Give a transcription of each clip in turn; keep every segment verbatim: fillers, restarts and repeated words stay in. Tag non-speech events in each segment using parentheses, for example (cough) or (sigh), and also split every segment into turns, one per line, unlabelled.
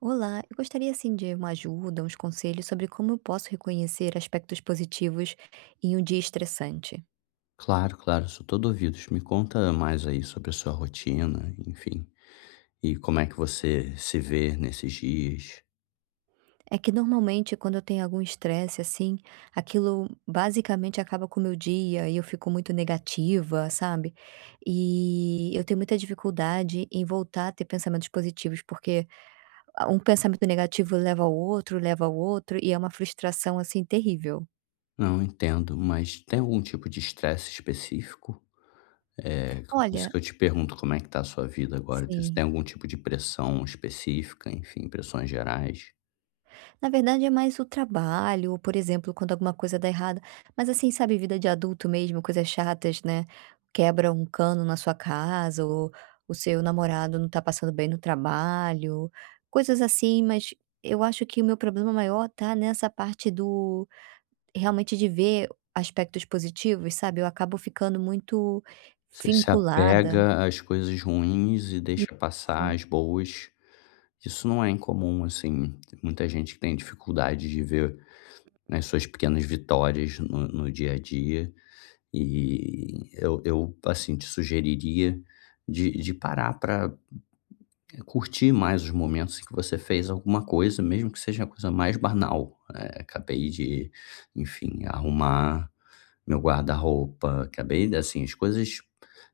Olá, eu gostaria assim de uma ajuda, uns conselhos sobre como eu posso reconhecer aspectos positivos em um dia estressante.
Claro, claro, sou todo ouvidos. Me conta mais aí sobre a sua rotina, enfim, e como é que você se vê nesses dias.
É que normalmente quando eu tenho algum estresse assim, aquilo basicamente acaba com o meu dia e eu fico muito negativa, sabe? E eu tenho muita dificuldade em voltar a ter pensamentos positivos, porque ah, um pensamento negativo leva ao outro, leva ao outro, e é uma frustração assim terrível.
Não, entendo, mas tem algum tipo de estresse específico? É, por isso
Olha,
que eu te pergunto como é que tá a sua vida agora. Tem- Se
sim.
tem algum tipo de pressão específica, enfim, pressões gerais?
Na verdade é mais o trabalho, ou por exemplo, quando alguma coisa dá errada, mas assim, sabe, vida de adulto mesmo, coisas chatas, né, quebra um cano na sua casa, ou o seu namorado não tá passando bem no trabalho, coisas assim, mas eu acho que o meu problema maior tá nessa parte do realmente de ver aspectos positivos, sabe, eu acabo ficando muito
Você se
vinculada.
apega às coisas ruins e deixa passar
Isso.
as boas. Isso não é incomum, assim. Muita gente que tem dificuldade de ver as suas pequenas vitórias no, no dia a dia. E eu, eu assim, te sugeriria de, de parar para curtir mais os momentos em que você fez alguma coisa, mesmo que seja a coisa mais banal, né? Acabei de, enfim, arrumar meu guarda-roupa, acabei assim, as coisas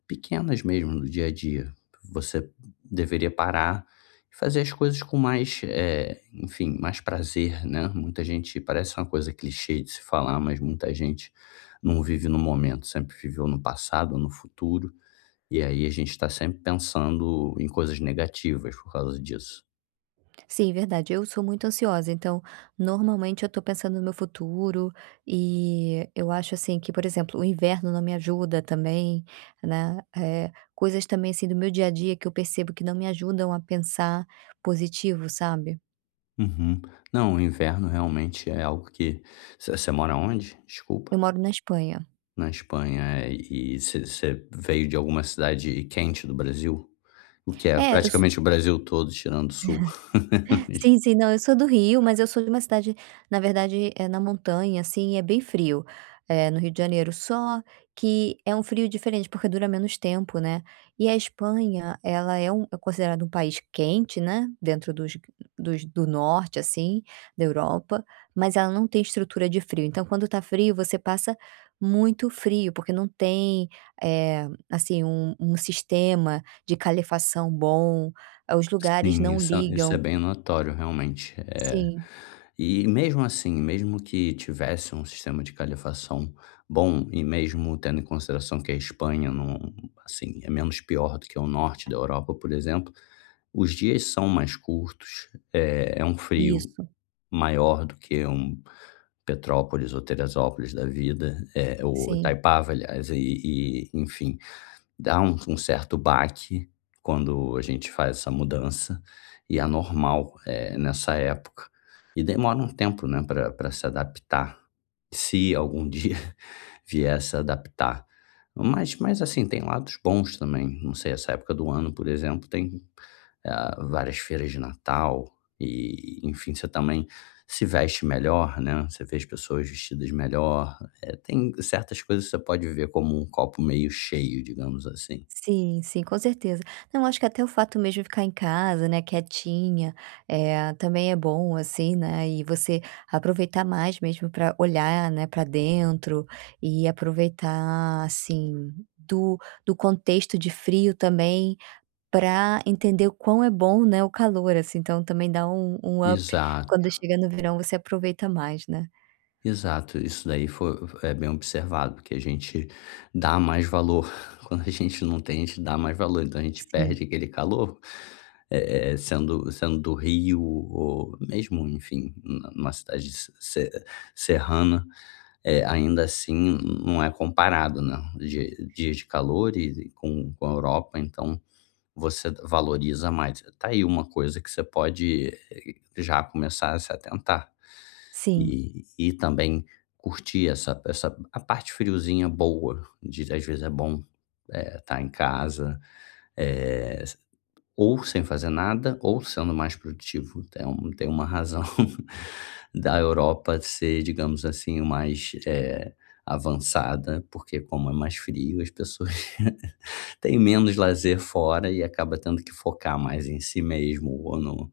pequenas mesmo do dia a dia. Você deveria parar e fazer as coisas com mais, eh, enfim, mais prazer, né. Muita gente parece uma coisa clichê de se falar, mas muita gente não vive no momento, sempre viveu no passado, no futuro, e aí a gente está sempre pensando em coisas negativas por causa disso.
Sim, verdade. Eu sou muito ansiosa, então normalmente eu tô pensando no meu futuro e eu acho assim que, por exemplo, o inverno não me ajuda também, né? Eh, coisas também assim do meu dia a dia que eu percebo que não me ajudam a pensar positivo, sabe?
Uhum. Não, o inverno realmente é algo que você você mora onde? Desculpa.
Eu moro na Espanha.
Na Espanha, é, e você veio de alguma cidade quente do Brasil? O que é
É, eu
praticamente o Brasil todo, tirando o sul. (laughs)
sim, sim. Não, eu sou do Rio, mas eu sou de uma cidade, na verdade, é na montanha, assim, e é bem frio, eh, no Rio de Janeiro. Só que é um frio diferente, porque dura menos tempo, né. E a Espanha, ela é um é considerada um país quente, né, dentro dos dos do norte, assim, da Europa, mas ela não tem estrutura de frio. Então quando tá frio, você passa muito frio, porque não tem, eh, assim, um um sistema de calefação bom, ah, os lugares
Sim,
não
isso é isso é
ligam.
bem notório, realmente. Eh,
Sim,
e mesmo assim, mesmo que tivesse um sistema de calefação bom, e mesmo tendo em consideração que a Espanha não assim, é menos pior do que o norte da Europa, por exemplo, os dias são mais curtos, eh, é um frio
isso.
maior do que um Petrópolis ou Teresópolis da vida, eh, ou
Sim,
Itaipava aliás, e e enfim, dá um um certo baque quando a gente faz essa mudança, e é normal, eh, nessa época. E demora um tempo, né, para pra se adaptar, se algum dia (laughs) vier se adaptar. Mas mas assim, tem lados bons também, não sei, essa época do ano, por exemplo, tem, eh, várias feiras de Natal e, enfim, você também se veste melhor, né, você vê as pessoas vestidas melhor, é, tem certas coisas que você pode ver como um copo meio cheio, digamos assim.
sim, sim, com certeza. Não, acho que até o fato mesmo de ficar em casa, né, quietinha, eh, também é bom, assim, né, e você aproveitar mais mesmo para olhar, né, para dentro e aproveitar, assim, do do contexto de frio também para entender o quão é bom, né, o calor, assim, então também dá um um up,
Exato,
quando chega no verão você aproveita mais, né.
exato. Isso daí foi, é bem observado, porque a gente dá mais valor. (laughs) Quando a gente não tem, a gente dá mais valor. Então a gente
Sim,
perde aquele calor, eh, eh, sendo, sendo do Rio, ou mesmo, enfim, n- numa cidade se- se- serrana, eh, ainda assim não é comparado, né? Dia- Dias de calor e e com, com a Europa, então. Você valoriza mais. Tá aí uma coisa que você pode, eh, já começar a se atentar
sim,
e e também curtir essa essa a parte friozinha boa, de às vezes é bom, eh, estar tá em casa, eh, ou sem fazer nada, ou sendo mais produtivo. Tem um tem uma razão (laughs) da Europa ser, digamos assim, mais, eh, avançada, porque como é mais frio, as pessoas (laughs) têm menos lazer fora e acaba tendo que focar mais em si mesmo ou no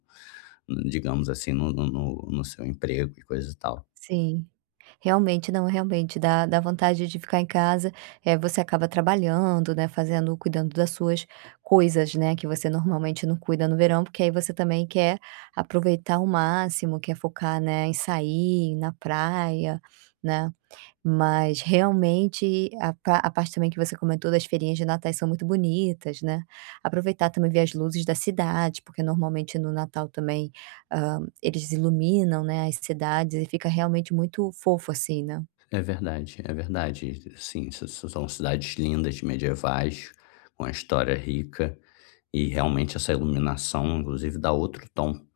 no- digamos assim, no no no no seu emprego e coisa e tal.
sim. Realmente, não, realmente, dá dá vontade de ficar em casa, é você acaba trabalhando, né, fazendo cuidando das suas coisas, né, que você normalmente não cuida no verão, porque aí você também quer aproveitar ao máximo, quer focar, né, em sair, na praia, né. Mas realmente a pa a parte também que você comentou das feirinhas de Natal são muito bonitas, né. Aproveitar também ver as luzes da cidade, porque normalmente no Natal também, hã, eles iluminam, né, as cidades e fica realmente muito fofo assim, né.
É verdade, é verdade. Sim, s s- são cidades lindas, medievais, com a história rica e realmente essa iluminação, inclusive, dá outro tom.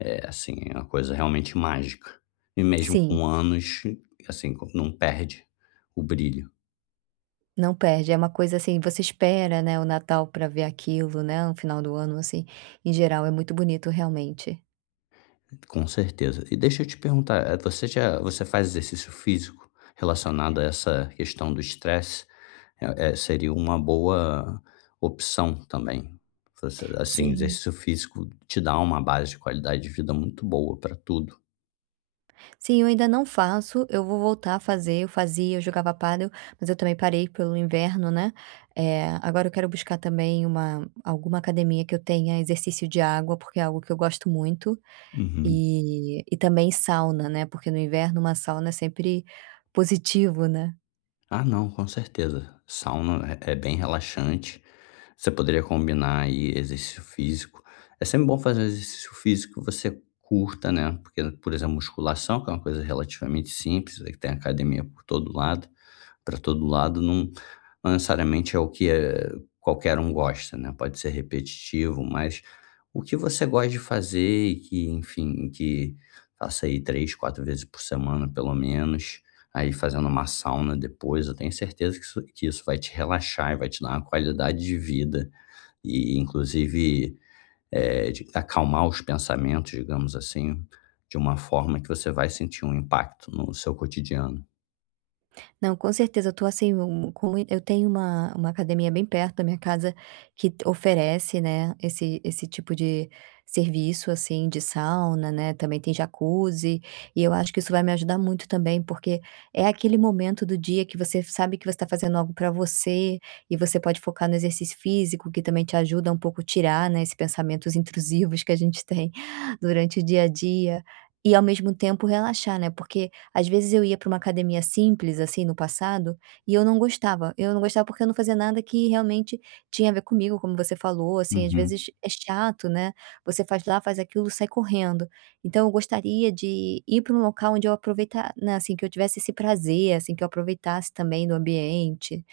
É, assim, é uma coisa realmente mágica. E mesmo
Sim,
com anos, assim, co não perde o brilho,
não perde, é uma coisa assim, você espera, né, o Natal para ver aquilo, né, no final do ano assim, em geral é muito bonito realmente.
com certeza. E deixa eu te perguntar, eh, você já você faz exercício físico relacionado a essa questão do estresse? Eh eh, seria uma boa opção também. Você assim,
Sim.
exercício físico te dá uma base de qualidade de vida muito boa para tudo.
Sim, eu ainda não faço, eu vou voltar a fazer, eu fazia, eu jogava pádel, mas eu também parei pelo inverno, né. Eh, agora eu quero buscar também uma alguma academia que eu tenha exercício de água, porque é algo que eu gosto muito,
Uhum.
e e também sauna, né, porque no inverno uma sauna é sempre positivo, né.
Ah, não, com certeza. Sauna é é bem relaxante. Você poderia combinar aí exercício físico. É sempre bom fazer um exercício físico que você curta, né? Porque, por exemplo, musculação, que é uma coisa relativamente simples, aí tem academia por todo lado, para todo lado não não necessariamente é o que, eh, qualquer um gosta, né, pode ser repetitivo, mas o que você gosta de fazer e que, enfim, que faça aí três, quatro vezes por semana pelo menos, aí fazendo uma sauna depois, eu tenho certeza que isso que isso vai te relaxar e vai te dar uma qualidade de vida e inclusive, eh, de acalmar os pensamentos, digamos assim, de uma forma que você vai sentir um impacto no seu cotidiano.
Não, com certeza, eu tô assim, um um, com mui eu tenho uma uma academia bem perto da minha casa que t oferece, né, esse esse tipo de serviço, assim, de sauna, né, também tem jacuzzi, e eu acho que isso vai me ajudar muito também, porque é aquele momento do dia que você sabe que você tá fazendo algo pra você, e você pode focar no exercício físico, que também te ajuda um pouco tirar, né, esses pensamentos intrusivos que a gente tem (laughs) durante o dia a dia, e ao mesmo tempo relaxar, né, porque às vezes eu ia para uma academia simples, assim, no passado, e eu não gostava. Eu não gostava porque eu não fazia nada que realmente tinha a ver comigo, como você falou, assim, às
Uhum.
vezes é chato, né, você faz lá, faz aquilo, sai correndo. Então eu gostaria de ir para um local onde eu aproveitar né, assim, que eu tivesse esse prazer, assim, que eu aproveitasse também do ambiente,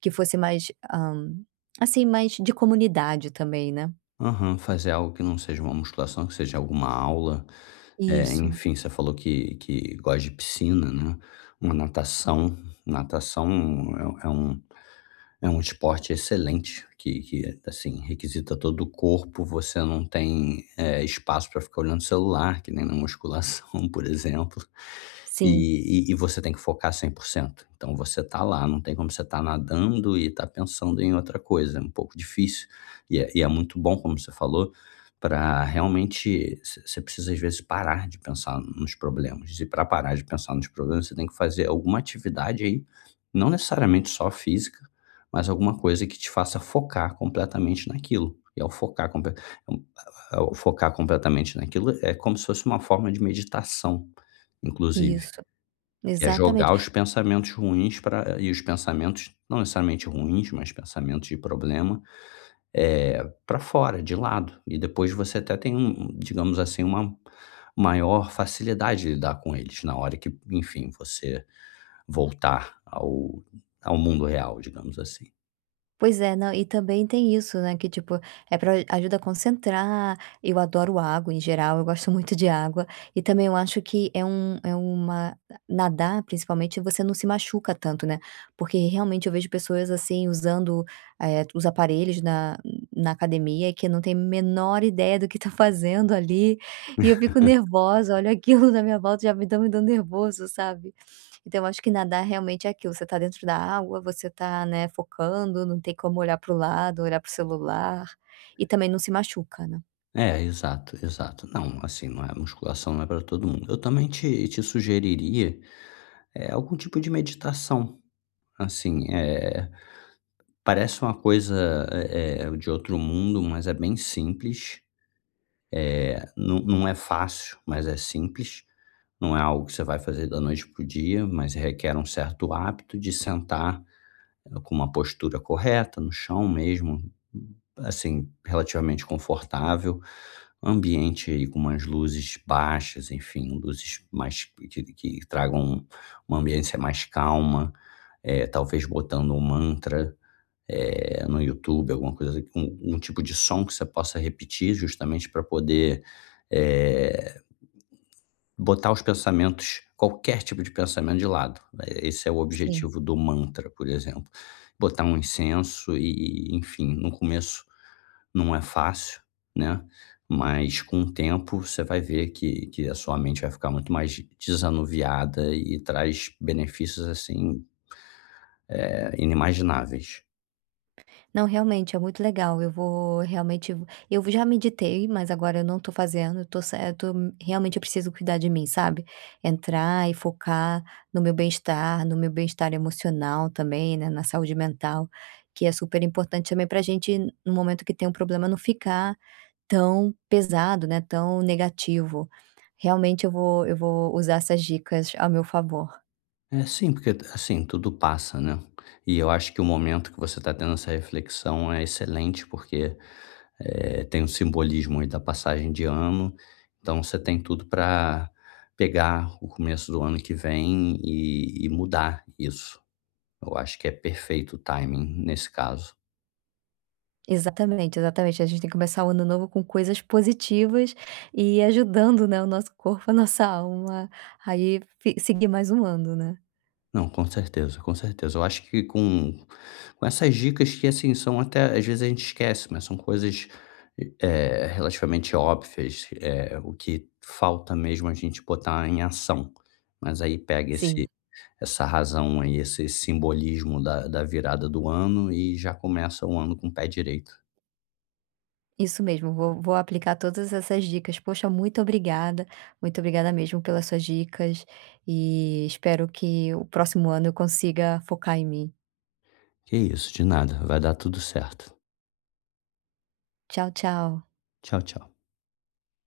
que fosse mais, hã, assim, mais de comunidade também, né.
Aham, fazer algo que não seja uma musculação, que seja alguma aula, eh,
Isso.
enfim, você falou que que gosta de piscina, né, uma natação, natação é um é um é um esporte excelente que que, assim, requisita todo o corpo, você não tem, eh, espaço para ficar olhando o celular, que nem na musculação, (laughs) por exemplo,
Sim,
e e e você tem que focar cem por cento. Então você tá lá, não tem como você tá nadando e tá pensando em outra coisa, é um pouco difícil. E é e é muito bom, como você falou, para realmente você você precisa, às vezes, parar de pensar nos problemas, e para parar de pensar nos problemas, você tem que fazer alguma atividade aí, não necessariamente só física, mas alguma coisa que te faça focar completamente naquilo. E ao focar, comple ao focar completamente naquilo, é como se fosse uma forma de meditação, inclusive,
isso.
que é
Exatamente.
jogar os pensamentos ruins para e os pensamentos, não necessariamente ruins, mas pensamentos de problema, eh, pra fora, de lado. E depois você até tem um, digamos assim, uma maior facilidade de lidar com eles na hora que, enfim, você voltar ao ao mundo real, digamos assim.
Pois é, não, e também tem isso, né, que tipo, é pra ajuda a concentrar, eu adoro água em geral, eu gosto (laughs) muito de água, e também eu acho que é um é uma nadar principalmente você não se machuca tanto, né, porque realmente eu vejo pessoas assim usando, eh, os aparelhos na na academia que não tem a menor ideia do que tá (laughs) fazendo ali, e eu fico nervosa, olha aquilo na minha volta já me tá me dando nervoso, sabe. Então eu acho que nadar realmente é aquilo, você tá dentro da água, você tá, né, focando, não tem como olhar para o lado, olhar para o celular, e também não se machuca, né.
É, exato, exato. Não, assim, não é musculação não é para todo mundo. Eu também te te sugeriria, eh, algum tipo de meditação, assim, eh, parece uma coisa, eh eh, de outro mundo, mas é bem simples, eh, não não é fácil, mas é simples, não é algo que você vai fazer da noite para o dia, mas requer um certo hábito de sentar, eh, com uma postura correta, no chão mesmo, assim, relativamente confortável, ambiente aí com umas luzes baixas, enfim, luzes mais que, que tragam uma ambiência mais calma, eh, talvez botando um mantra, eh, no YouTube, alguma coisa, um, um tipo de som que você possa repetir justamente para poder. É, botar os pensamentos, qualquer tipo de pensamento de lado. Eh, esse é o
Sim.
objetivo do mantra, por exemplo. Botar um incenso e e enfim, no começo não é fácil, né, mas com o tempo você vai ver que que a sua mente vai ficar muito mais desanuviada e traz benefícios, assim, eh, inimagináveis.
Não, realmente é muito legal, eu vou realmente eu já meditei, mas agora eu não tô fazendo, eu tô se eu tô realmente eu preciso cuidar de mim, sabe. Entrar e focar no meu bem-estar, no meu bem-estar emocional também, né, na saúde mental, que é super importante também pra gente, no momento que tem um problema, não ficar tão pesado, né, tão negativo. Realmente eu vou eu vou usar essas dicas a meu favor.
É, sim, porque assim, tudo passa, né? E eu acho que o momento que você está tendo essa reflexão é excelente, porque eh, tem um simbolismo aí da passagem de ano, então você tem tudo para pegar o começo do ano que vem e, e mudar isso. Eu acho que é perfeito o timing nesse caso.
Exatamente, exatamente. A gente tem que começar o ano novo com coisas positivas e ajudando, né, o nosso corpo, a nossa alma, aí fi seguir mais um ano, né.
Não, com certeza, com certeza. Eu acho que com, com essas dicas que, assim, são até, às vezes a gente esquece, mas são coisas, eh, relativamente óbvias, eh, o que falta mesmo a gente botar em ação. Mas aí pega esse,
Sim,
essa razão aí, esse simbolismo da, da virada do ano e já começa o ano com o pé direito.
isso mesmo, vou vou aplicar todas essas dicas. Poxa, muito obrigada, muito obrigada mesmo pelas suas dicas e espero que o próximo ano eu consiga focar em mim.
Que isso, de nada. Vai dar tudo certo.
Tchau, tchau.
Tchau, tchau.